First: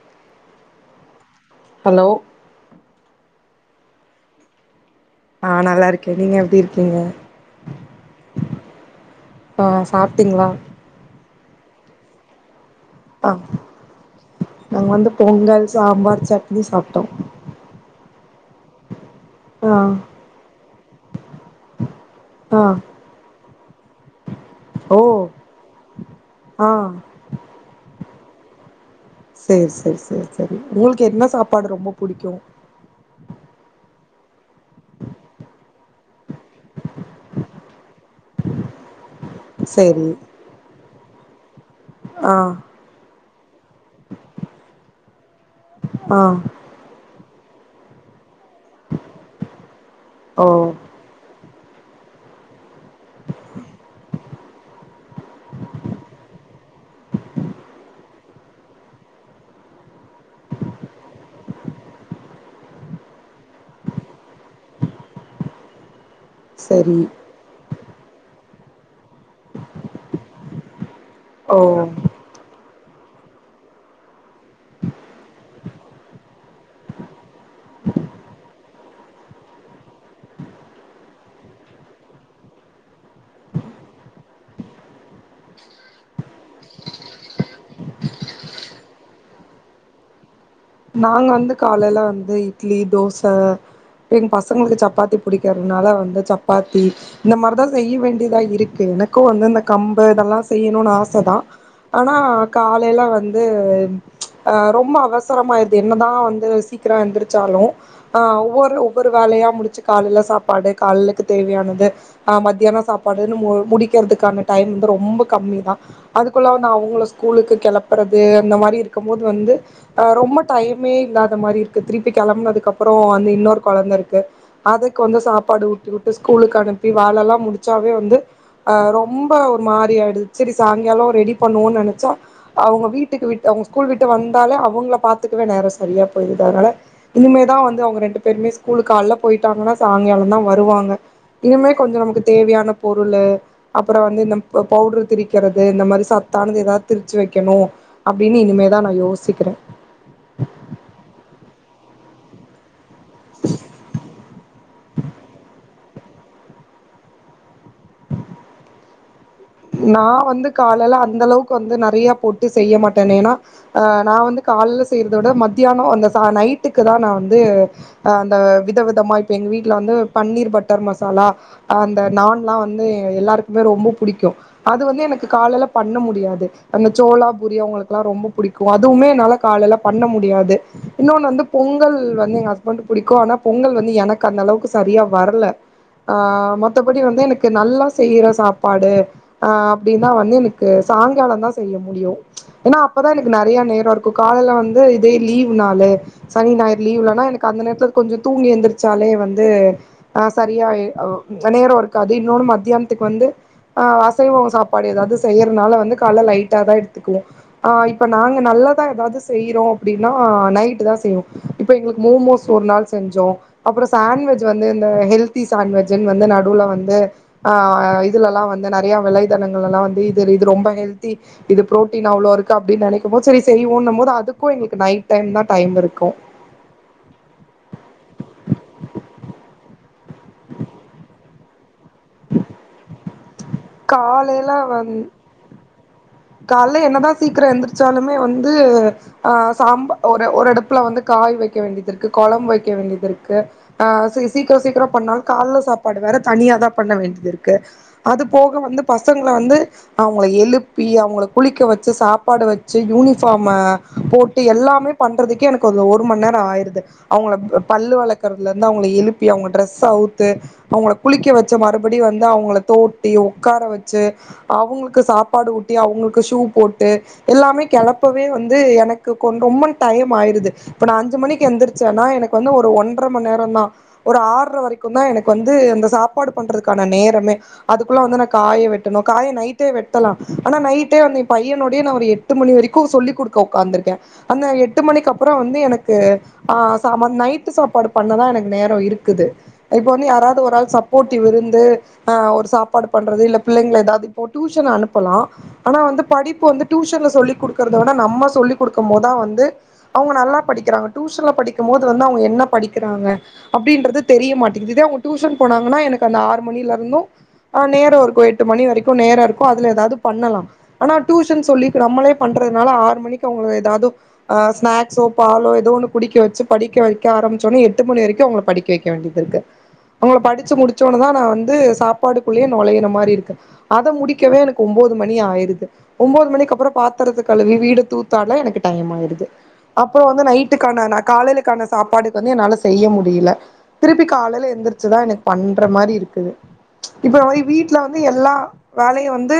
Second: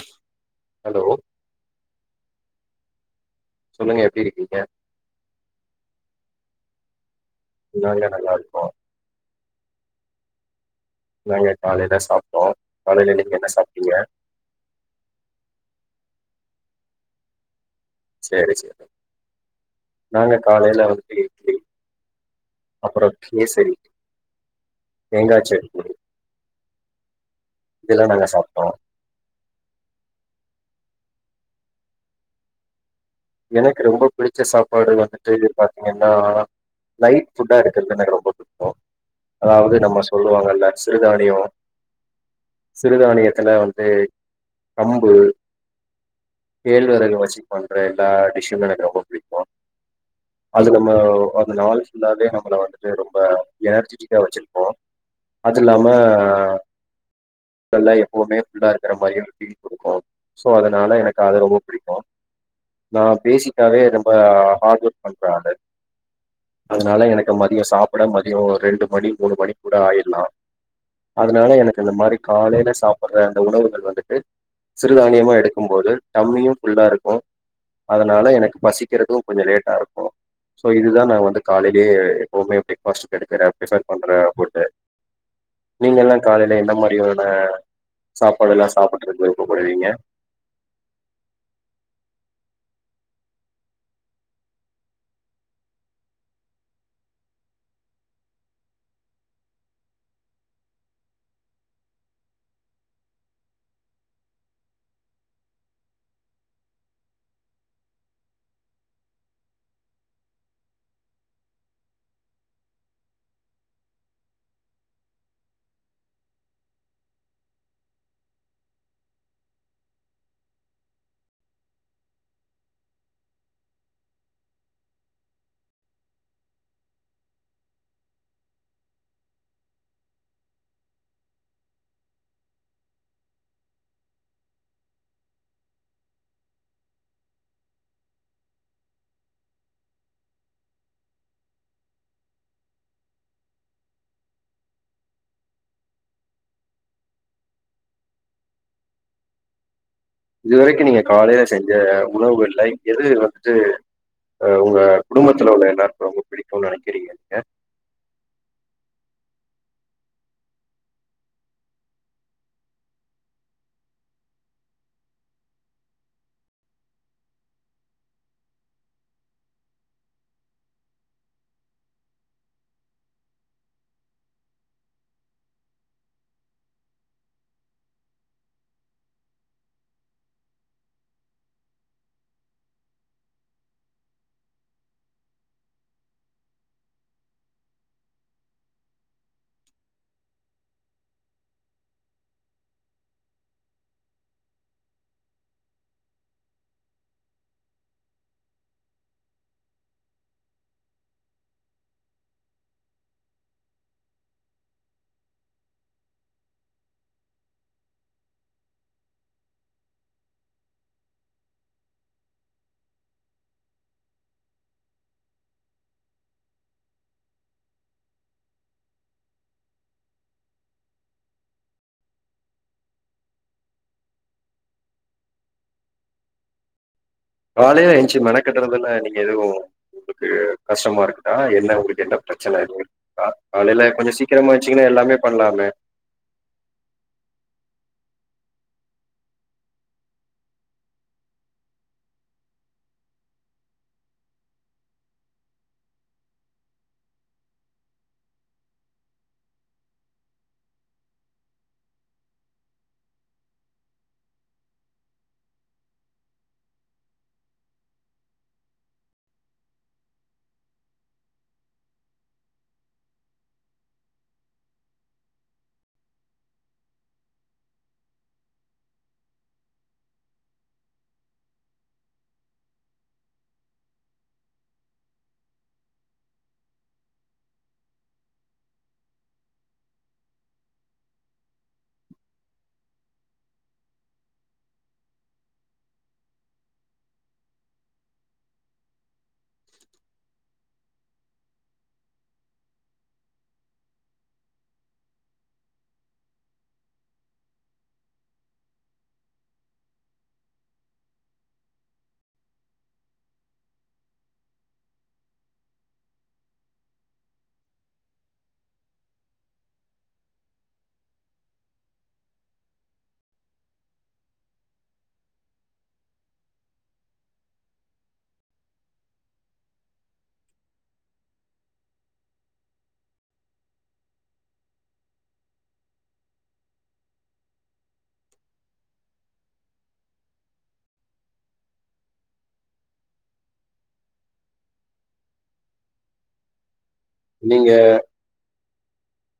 [inaudible] hello hello சொல்லுங்க எப்டி இருக்கீங்க ஆ நல்லா இருக்கேன் நீங்க எப்டி இருக்கீங்க நாங்க நல்லா இருக்கோம் ஆ சாப்படீங்கிளா நாங்க காலேல சாப்பட்டோம் ஆ நாங்க வந்து பொங்கல் சாம்பார் சட் இது சாப்பட்டோம் சேரி சேரி நாங்க காலையில வந்துட்டு ஆ இட்லிஅப்பறம் கேசரி ஓ தேங்கா சட்னி ஆ இதெல்லாம் நாங்க சாப்பட்டோம் செரி செரி செரி செரி உங்களுக்கு என்ன சாப்பாடு ரொம்ப புடிக்கும் எனக்கு ரொம்ப புடிச்ச சாப்பாடு வந்துட்டு பாத்தீங்கன்னா லைட் புட்டா இருக்கிறது எனக்கு ரொம்ப பிடிக்கும் அதாவது நம்ம சேரி சொல்லுவாங்கல்ல சிறுதானியோம் ஆ சிறுதானிய என்ன வந்து கம்பு ஆ கேழ்வரகு வச்சு ஒன்றேன் த பிஷ்மே எனக்கு ரொம்ப புடிக்கும் ஓ அது நம்ம அந்த நாள் ஃபுல்லாவே நம்மள வந்துட்டு ரொம்ப எனர்ஜிட்டிக்கா வச்சிருப்போம் அது இல்லாம பல்ல எப்வுமே ஃபுல்லா இருக்கிற மாரி பீல் குடுக்கும் சோ அதனால எனக்கு அது ரொம்ப பிடிக்கும் நான பேசிக்காவே ரொம்ப ஹார்ட் ஒர்க் பண்றா அலு சேரி அதனால எனக்கு மதியம் சாப்பட மதியோம் ரெண்டு மணி மூணு மணி கூட ஆயிடலாம் அதனால ஓ எனக்கு இந்த மாரி காலையில சாப்ப ற அந்த உணவுகள் வந்துட்டு சிறுதானியமா எடுக்கும் போது டம்மியும் புஃல்லா இருக்கும் அதுனால எனக்கு பசிக்கிறதும் கொஞ்சம் லேட்டா இருக்கும் சோ இதுதான் நான வந்து காலையிலயே எப்பவுமே பிரேக்பாஸ்ட் எடுக்கு பிரிஃபர் பண்றேன் ஃபுட்டு நீங்க எல்லாம் காலையில எனன மாரியான சாப்பாடு எல்லாம் சாப்படறத்துக்கு விருப்படுவீங்க நாங்க வந்து காலையில வந்து இட்லி தோச எங்க பசங்களுக்கு சப்பாத்தி புடிக்கிறதுனால வந்து சப்பாத்தி இந்த மாரிதான் செய்ய வேண்டியதா இருக்கு எனக்கும் வந்து இந்த கம்பு இதெல்லாம் செய்யணும்னு ஆச தான் ஆனா காலையில வந்து ஆ ரொம்ப அவச என்னதான் வந்து சீக்கிரம் எந்திரிச்சாலும் ஆ ஒவ்வொரு ஒவ்வொரு வேலயா முடிச்சு காலேல சாப்பாடு காலேலக்கு தேவயானது அ மத்தியானம் சாப்பாடுன்னு முடிக்கிறதுக்கான டைம் வந்து ரொம்ப கம்மி தான் அதுக்குள்ள வந்து அவங்க ஸ்கூலுக்கு கிளப்புறது அந்த மாரி இருக்கும் போது வந்து அ ரொம்ப டைமே இல்லாத மாரி இருக்கு திருப்பி கிளம்புனதுக்கு அப்பறம் வந்து இன்னொரு கொழந்தை இருக்கு அதுக்கு வந்து சாப்பாடு வுட்டி விட்டு ஸ்கூலுக்கு அனுப்பி வாழ எல்லாம் முடிச்சாவே வந்து அ ரொம்ப ஒரு மாரி ஆயிடுது செரி சாயங்காலம் ரெடி பண்ணுவோம்னு நினைச்சா அவங்க வீட்டுக்கு விட் அவங்க ஸ்கூல் விட்டு வந்தாலே அவ அவங்கள பாத்துக்கவே நேரம் சரியா போயிடுது அதனால இனிமேதான் வந்து அவங்க ரெண்டு பேருமே ஸ்கூலுக்கு கால்ல போயிட்டாங்கன்னா சாயங்காலம் தான் வருவாங்க இனிமே கொஞ்சம் நமக்கு தேவயான பொருளு அப்புறம் வந்து இந்த பவுடரு திரிக்கிறது இந்த மாரி சத்தானது ஏதாவது திரிச்சு வைக்கணும் அப்டின்னு இனிமேதான் நான யோசிக்கிறேன் இதுவரைக்கும் நீங்க காலேல செஞ்ச உறவு இல்லை எது வந்துட்டு அ உங்க குடும்பத்துல உள்ள எல்லாருக்கும் பிடிக்கும் நினைக்கிறீங்க நான வந்து காலேல அந்த அளவுக்கு வந்து நெறைய போட்டு செய்ய மாட்டேன் ஏன்னா ஆ நான வந்து காலல செய்யறத விட மத்தியானம் அந்த ச நைட்டுக்கு தான் நான வந்து அஹ அந்த வித விதமா இப்ப எங்க வீட்டுல வந்து பன்னீர் பட்டர் மசாலா அந்த நான் எல்லாம் வந்து எல்லாருக்குமே ரொம்ப புடிக்கும் அது வந்து எனக்கு காலையில பண்ண முடியாது அந்த சோளா பூரி அவங்களுக்கெல்லாம் ரொம்ப பிடிக்கும் அதுவுமே என்னால காலையில பண்ண முடியாது இன்னொன்னு வந்து பொங்கல் வந்து எங்க ஹஸ்பண்ட் பிடிக்கும் ஆனா பொங்கல் வந்து எனக்கு அந்த அளவுக்கு சரியா வரல ஆஹ் மத்தபடி வந்து எனக்கு நல்லா செய்யற சாப்பாடு ஆஹ் அப்படின்னா வந்து எனக்கு சாயங்காலம் தான் செய்ய முடியும் ஏன்னா அப்பதான் எனக்கு நிறைய நேரம் இருக்கும் காலையில வந்து இதே லீவ்னால சனி ஞாயிறு லீவ்லனா எனக்கு அந்த நேரத்து கொஞ்சம் தூங்கி எந்திரிச்சாலே வந்து அஹ் சரியா நேரம் இருக்கு அது இன்னொன்னு மத்தியானத்துக்கு வந்து ஆஹ் செய்வோம் சாப்பாடு ஏதாவது செய்யறனால வந்து காலை லைட்டா தான் எடுத்துக்குவோம் ஆ இப்போ நாங்க நல்லதா ஏதாவது செய்யறோம் அப்டின்னா நைட் தான் செய்யவோம் இப்ப எங்களுக்கு மோமோஸ் ஒரு நாள் செஞ்சோம் அப்பறம் சாண்ட்வஜ் வந்து இந்த ஹெல்தி சாண்ட்வஜு வ நடுவில் வந்து ஆ இதுலல்லாம் வந்து நெறைய விலைத்தளங்கள் எல்லாம் வந்து இது இது ரொம்ப ஹெல்தி இது ப்ரோட்டீன் அவ்வளவு இருக்கு அப்டின்னு நினைக்கும் போது செரி செரிண்ணும் போது அதுக்கும் எங்களுக்கு நைட் டைம் தான் டைம் இருக்கும் காலையில ஏந்துச்சு மன கட்டுறதுல்ல நீங்க எதுவும் உங்களுக்கு கஷ்டமா இருக்கு ஆ என்ன உங்களுக்கு என்ன பிரச்சன ஆ காலை ல கொஞ்சம் சீக்கிரமா வச்சுங்கன்னா எல்லாமே பண்ணலாமே காலையில என்னதான் சீக்கிரம் எந்திரிச்சாலுமே வந்து ஆஹ் சாம்பா ஒரு ஒரு அடுப்புல வந்து காய் வைக்க வேண்டியது இருக்கு குழம்பு வைக்க வேண்டியது இருக்கு ஆஹ் ச சீக்கிரம் சீக்கிரம் பண்ணாலும் காலையில சாப்பாடு வேற தனியாதான் பண்ண வேண்டியது இருக்கு அது போக வந்து பசங்களை வந்து அவங்கள எழுப்பி ப்பி அவங்கள குளிக்க வச்சு சாப்பாடு வச்சு யூனிஃபார்மை போட்டு எல்லாமே பண்றதுக்கே எனக்கு ஒரு மணி நேரம் ஆயிடுது அவங்கள பல்லு வளர்க்கறல இருந்து அவங்க எழுப்பி அவங்க ட்ரெஸ் அவுத்து அவங்கள குளிக்க வச்ச மறுபடிய வந்து அவங்கள தோட்டி உ்கார வச்சு அவங்களுக்கு சா சாப்பாடு ஊட்டி அவங்களுக்கு ஷூ போட்டு எல்லாமே கிளப்பவே வந்து எனக்கு கொ ரொம்ப டைம் ஆயிிருது இப்ப நான் அஞ்சு மணிக்கு எழுந்திரிச்சேன்னா எனக்கு வந்து ஒரு ஒன்றரை மணி நேரம தான் ஒரு ஆற வரைக்கும் தான் எனக்கு வந்து இந்த சாப்பாடு பண்றதுக்கான நேரமே அதுக்குள்ள வந்து நான் காய வெட்டணும் காய நைட்டே வெ ந பையனோட நான ஒரு எட்டு மணி வரைக்கும் சொல்லிகொடுக்க உக்காந்துருக்கேன் அந்த எட்டு மணிப்பறம் வந்து எனக்கு நை சாப்பாடு பண்ணதான் எனக்கு நேரம் இருக்குது இப்ப வந்து யாராவது ஒருள் சப்போரிவ் இருந்துஹ் ஒரு சாப்பாடு பண்றது இல்ல புள்ளைங்க ஏதாவது இ டியூனு லாம் ஆனா வந்து படிப்பு வந்து டியூசன்ல சொல்லிடுக்கறத விட நம்ம சொல்லி் கொடுக்கும் போதுதான் வந்து அவங்க நல்லா படிக்கிறாங்க டியூஷன்ல படிக்கும் போது வந்து அவங்க என்ன படிக்கிறாங்க அப்படின்றது தெரிய மாட்டேங்குது அவங்க டியூஷன் போனாங்கன்னா எனக்கு அந்த ஆறு மணில இருந்தும்ஹ் நேரம் இருக்கும் எட்டு மணி வரைக்கும் நேரம் இருக்கும் நம்ப ஆனா சொல்லி நம்மளே பண்றதுனாலறு மணக்கு ஏத ப குடிக்க வச்சு படிக்க வைக்க ஆ எணி வரைக்கும் படிக்க வைக்கண்டிய இருக்கு அவ படி முடி நான் வந்து சாப்பாடுக்குள்ளேயே நுழைய மாதிரி அத முடிக்க கக்கவே எனக்கு ஒன்பது மணி ஆயிருது ஒன்பது மணிக்கு அப்புறம் பாத்திரத்து கழுவி வீடு தூத்தாடலாம் எனக்கு டைம் ஆயிருது அப்புறம் வந்து நைட்டுக்கான காலையிலக்கான சாப்பாடுக்கு வந்து என்னால செய்ய முடியல திருப்பி காலையில எழுந்திரிச்சுதான் எனக்கு பண்ற மாதிரி இருக்குது இப்ப மாதிரி நீங்க வீட்டு்ல வந்து எல்லாம் வேலையை வந்து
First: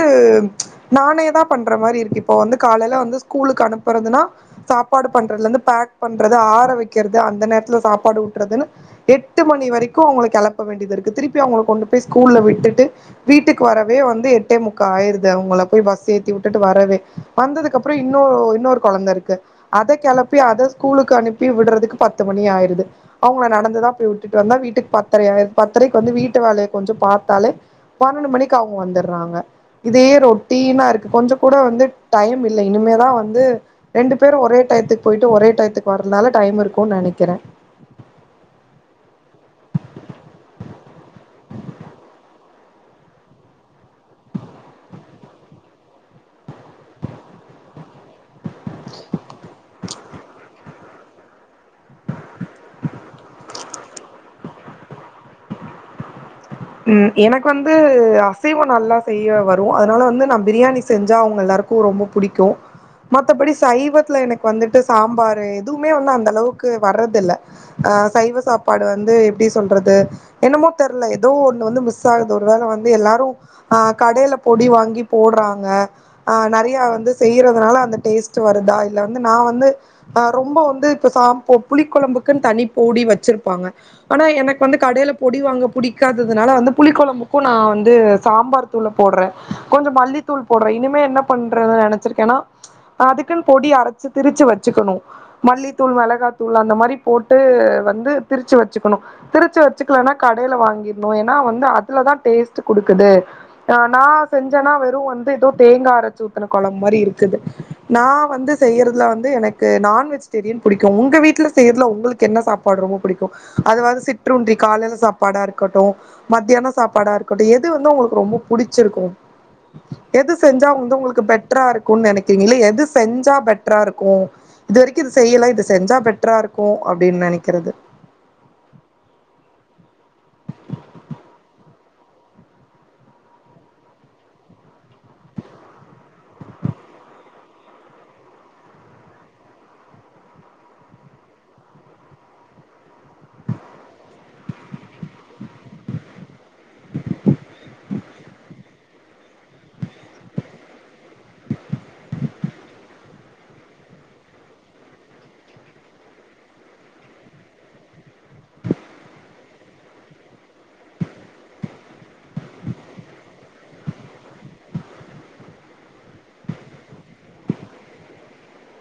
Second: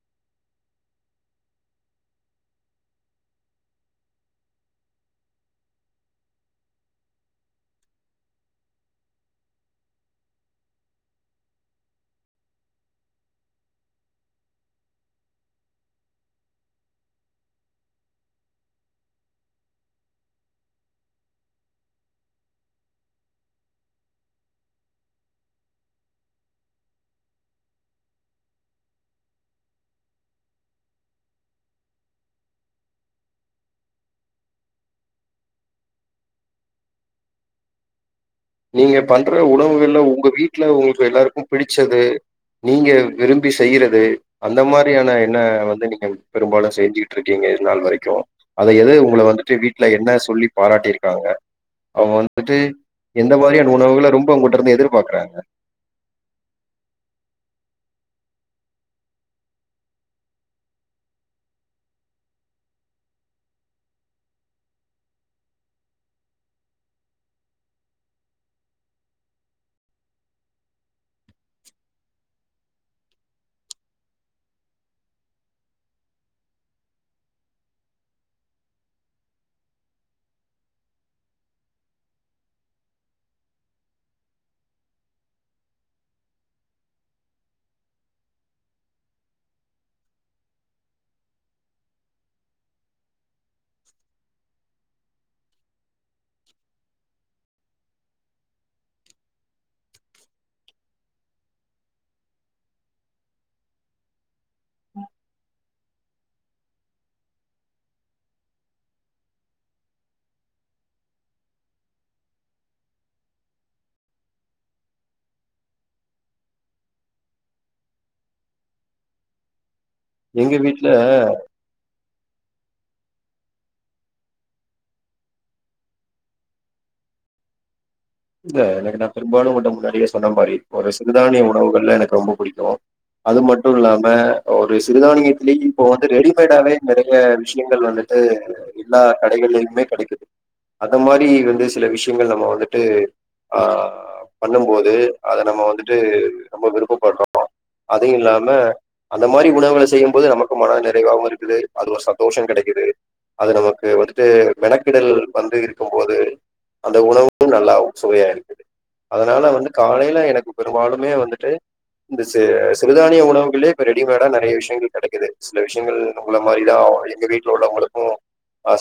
நானே தான் பண்ற மாதிரி இருக்கு இப்போ வந்து காலையில வந்து ஸ்கூலுக்கு அனுப்புறதுனா சாப்பாடு பண்றதுல இருந்து பேக் பண்றது ஆர வைக்கிறது அந்த நேரத்து சாப்பாடு விட்டுறதுன்னு எட்டு மணி வரைக்கும் அவங்களுக்கு களப்ப வேண்டியது இருக்கு திருப்பி அவங்க கொண்டு போய் ஸ்கூல்ல விட்டுட்டு வீட்டுக்கு வரவே வந்து எட்டே முக்க ஆயது அவங்க போய் பஸ் ஏி விட்டுட்டு வரவே வந்ததுக்குப்புறம் இன்ன இன்னொரு குழந்தை இருக்கு அத கிளப்பி அத ஸ்கூலுக்கு அனுப்பி விடுறதுக்கு பத்து மணி ஆயிருது அவங்க நடந்துதான் போய் விட்டுட்டு வந்த வீட்டுக்கு பத்தரைக்கு வந்து வீட்டு வேலையை கொஞ்சம் பார்த்தாலே பன்னெண்டு மணிக்கு அவங்க வ இத ரொட்டனா இருக்கு கொஞ்சம் கூட வந்து டைம் இல்ல இனிமேதான் வந்து ரெண்டு பேரும் ஒரே டயத்துக்கு போயட்டு ஒரே த்துக்கு வர்றதுனால டைம் இருக்கும் நினைக்கிறேன் நீங்க பண்ற உணவுகள்ல உங்க வீட்டுல உங்களுக்கு எல்லாருக்கும் பிடிச்சது நீங்க விரும்பி செய்றது அந்த மாதிரியான என்ன வந்து நீங்க பெரும்பாலும் செஞ்சுகிட்டு இருக்கீங்க இது நாள் வரைக்கும் அத எது உங்களை வந்துட்டு வீட்டு ல என்ன சொல்லி பாராட்டியிருக்காங்க அவங்க வந்துட்டு எந்த மாதிரியான உணவுகளை ரொம்ப உங்க்கிட்ட இருந்து எதிர்பாரக்குறாங்க உம் எனக்கு வந்து அசைவம் நல்லா செய்ய வரும் அதனால வந்து நான் பிரியாணி செஞ்சா அவங்க எல்லாருக்கும் ரொம்ப பிடிக்கும் மத்தபடி சைவத்துல எனக்கு வந்துட்டு சாம்பாரு எதுவுமே வந்து அந்த அளவுக்கு வர்றது இல்ல அஹ் சைவ சாப்பாடு வந்து எப்படி சொல்றது என்னமோ தெரியல ஒ வ மிஸ் ஆகுது ஒரு வேலை வந்து எல்லாரும்ஹ் கடையில பொடி வாங்கி போடுறாங்க ஆஹ நிறைய வந்து செய்யறதுனால அந்த டேஸ்ட் வருதா இல்ல வந்து நான் வந்துஹ ரொம்ப வந்து இப்ப சா புளி குழம்புக்குன்னு தனி பொடி வச்சிருப்பாங்க ஆனா எனக்கு வந்து கடையில பொடி வாங்கிடி னால வந்து புழம்புக்கும் நான் வந்து சாம்பார் தூளை போடுறேன் கொஞ்சம் மல்லித்தூள் போடுறேன் இனிமே என்ன பண்றது நினைச்சிருக்கேன்னா அதுக்குன்னு பொடி அரைச்சு தச்ச வச்சக்கும் மல்லத்தூள் மிளகா தூ அந்த மா போட்டு வந்து தச்ச வச்சும்ச்ச வச்சக்கா கட வா ஏா வந்து அதுலதான் டேஸ் குடுக்குது ஆஹ் நான் செஞ்சேன்னா வெறும் வந்து ஏதோ தேங்காய் அரைச்ச ஊத்தின குழம்ப மாதிரி இருக்குது நான் வந்து செய்யறதுல வந்து எனக்கு நான் வெஜிடேரியன் பிடிக்கும் உங்க வீட்டுல செய்யறதுல உங்களுக்கு என்ன சாப்பாடு ரொம்ப பிடிக்கும் அததுாவது சிற்றுண்டறி காலையில சாப்பாடா இருக்கு இருக்கட்டும் மத்தியான சாப்பாடா இருக்கட்டும் எது வந்து உங்களுக்கு ரொம்ப புடிச்சிருக்கும் எது எங்க செஞ்சா வீட்ல வந்து உங்களுக்கு பெட்டரா இருக்கும் நினைக்கிறீங்கள எது செஞ்சா பெட்டரா இருக்கும் இது வரைக்கும் இது செய்யல இது செஞ்சா பெட்டரா இருக்கும் அப்படின்னு நினைக்கிறது இல்ல எனக்கு நான பெரும்பாலும் உ முன்னாடியே சொன்ன மாரி ஒரு சிறுதானிய உணவுகள்ல எனக்கு ரொம்ப பிடிக்கும் அது மட்டும் இல்லாம ஒரு சிறுதானியத்திலயே இப்போ வந்து ரெடிமேடாவே நெறைய விஷயங்கள் வந்துட்டு எல்லா கடகளிலயுமே கிடைக்குது அந்த மாரி வந்து சில விஷயங்கள் நம்ம வந்துட்டு ஆ பண்ணும்போது அத நம்ம வந்துட்டு ரொம்ப விருப்பப்படுறோமா அதுையும் இல்லாம அந்த மாதிரி உணவுகளை செய்யும்போது நமக்கு மன நிறைவாகவும் இருக்குது அது ஒரு சந்தோஷம் கிடைக்குது அது நமக்கு வந்துட்டு மெனக்கிடல் வந்து இருக்கும் போது அந்த உணவும் நல்லும் சுவையா இருக்குது அதனால வந்து காலையில எனக்கு பெரும்பாலுமே வந்துட்டு இந்த ச சிறுதானிய உணவுகளயே இப்போ ரெடிமேடா நெறைய விஷயங்கள் கெடைக்குது சில விஷயங்கள் உங்களை மாரிதான் எங்க வீட்டில் உள்ளவங்களுக்கும்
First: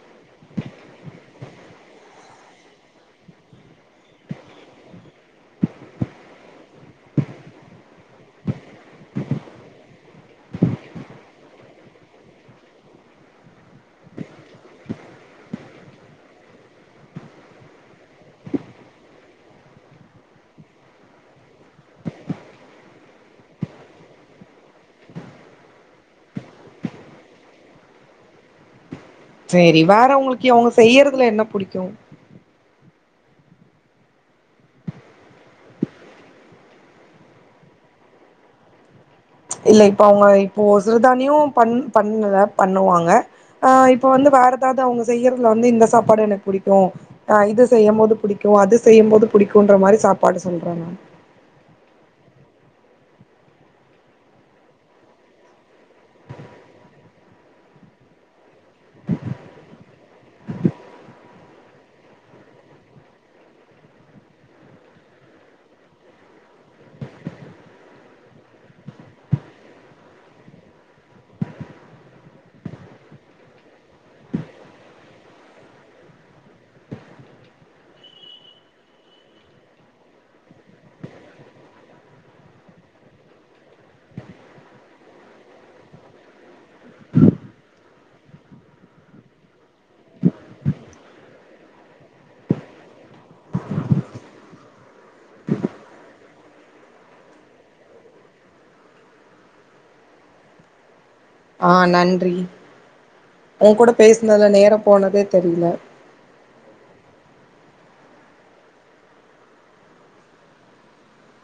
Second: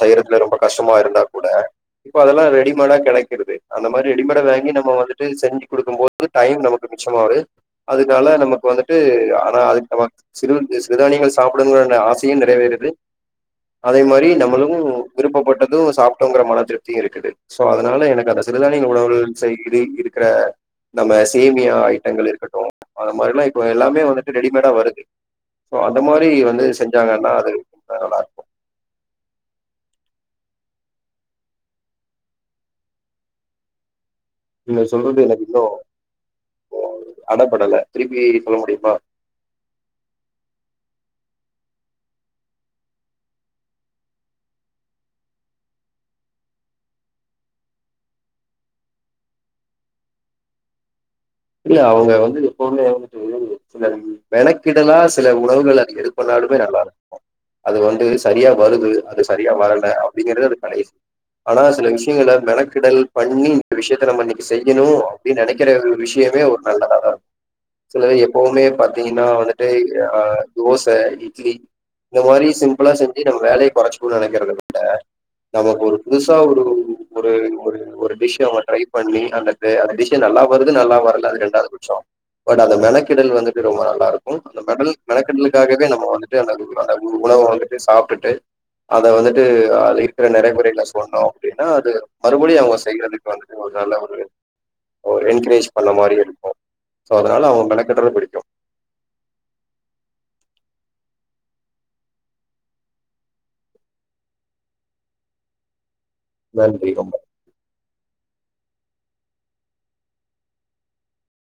செய்யறதுல ரொம்ப கஷ்டமா இருந்தா கூட இப்போ அதெல்லாம் ரெடிமேடாக கெடைக்கது அந்த மாதிரி ரெடிமடை வாங்கி நம்ம வந்துட்டு செஞ்சு கொடுக்கும் போோது டைம் நமக்கு மிச்சமா ஆது அததுனால நமக்கு வந்துட்டு ஆனா அதுக்கு ந சிறு சிறுதானியங்கள் சாப்பிடுங்க ஆசையும் நிறைவேறுது அதே மாதிரி நம்மளும் விருப்பப்பட்டதும் சாப்பிட்டோங்கிற மனதிருப்தியும் இருக்குது சோ அதனால எனக்கு அந்த சிறுதானிய உணவுகள் செய் இருக்கிற நம்ம சேமியா ஐட்டங்கள் இருக்கட்டும் அந்த மாதிரல்லாம் இப்போ எல்லாமே வந்துட்டு ரெடிமேடா வருது சோ அந்த மாதிரி வந்து செஞ்சாங்கன்னா அது ரொடியா நல்லா இருக்கும் சரி வேற அவங்களுக்கு அவங்க செய்யறதுல என்ன புடிக்கும் நீ சொல்றது எனக்கு இன்னும் அடப்படலை திருப்பி சொல்ல முடியுமா இல்ல இப்ப அவங்க இப்போ சிறுதானியும் பண் பண்ணல பண்ணுவாங்க ஆஹ் இப்ப வந்து வேற ஏதாவது அவங்க செய்யறதுல வந்து இந்த சாப்பாடு எனக்கு பிடிக்கும்ஹ் இது செய்யும் போது பிடிக்கும் அது செய்யும்போது புிடிக்குமுன்ற மாதிரி சாப்பாடு சொல்றேன் நான் இல்ல அவங்க வந்து எப்வுமே வந்துட்டு சில மெனக்கிடலா சில உணவுகள் அது எடுப்பனாலுமே நல்லா இருக்கும் அது வந்து சரியா வருது அது சரியா வரல அப்டிங்கிறது அது கடைசது ஆனா சில விஷயங்கள மெனக்கிடல் பண்ணி இந்த விஷயத்த நம்ம இன்னைக்கி செய்யணும் அப்டின்னு நினைக்கிற விஷயம் [inaudible] எப்வுமே பா்த்தீங்கன்னா வந்துட்டு தோசை இட்லி இந்த மாதிரி சிம்பிளா செஞ்சலை குறைச்ச நினைக்க நக்கு ஒரு புதுசா ஒருடிந்த நல்லா வருது நல்ல ரெண்டாவது பட்சம் பட் அந்த மெக்கிடல் வந்து ரொம்ப நல்லா இருக்கும் அந்தக்கலு நம்ம வந்து அ அந்த ஒரு உணவு வந்துட்டு சாப்பி விட்டுட்டு அத வந்துட்டு இருக்குற நரைகுறையெல்லாம் சொன்னோம் அப்படின்னா அது மறுபடிம் அவங்க செய்யறதுக்கு வந்து ஒரு என்கரேஜ் பண்ண மாரி இருக்கும் சோ அதனால அவங்க மெனக்கட்டுறது பிடிக்கும் ஆஹ் நன்றி உங் கூட பேசினதுல நேரம் போனதே தெரில நன்றி ரொம்ப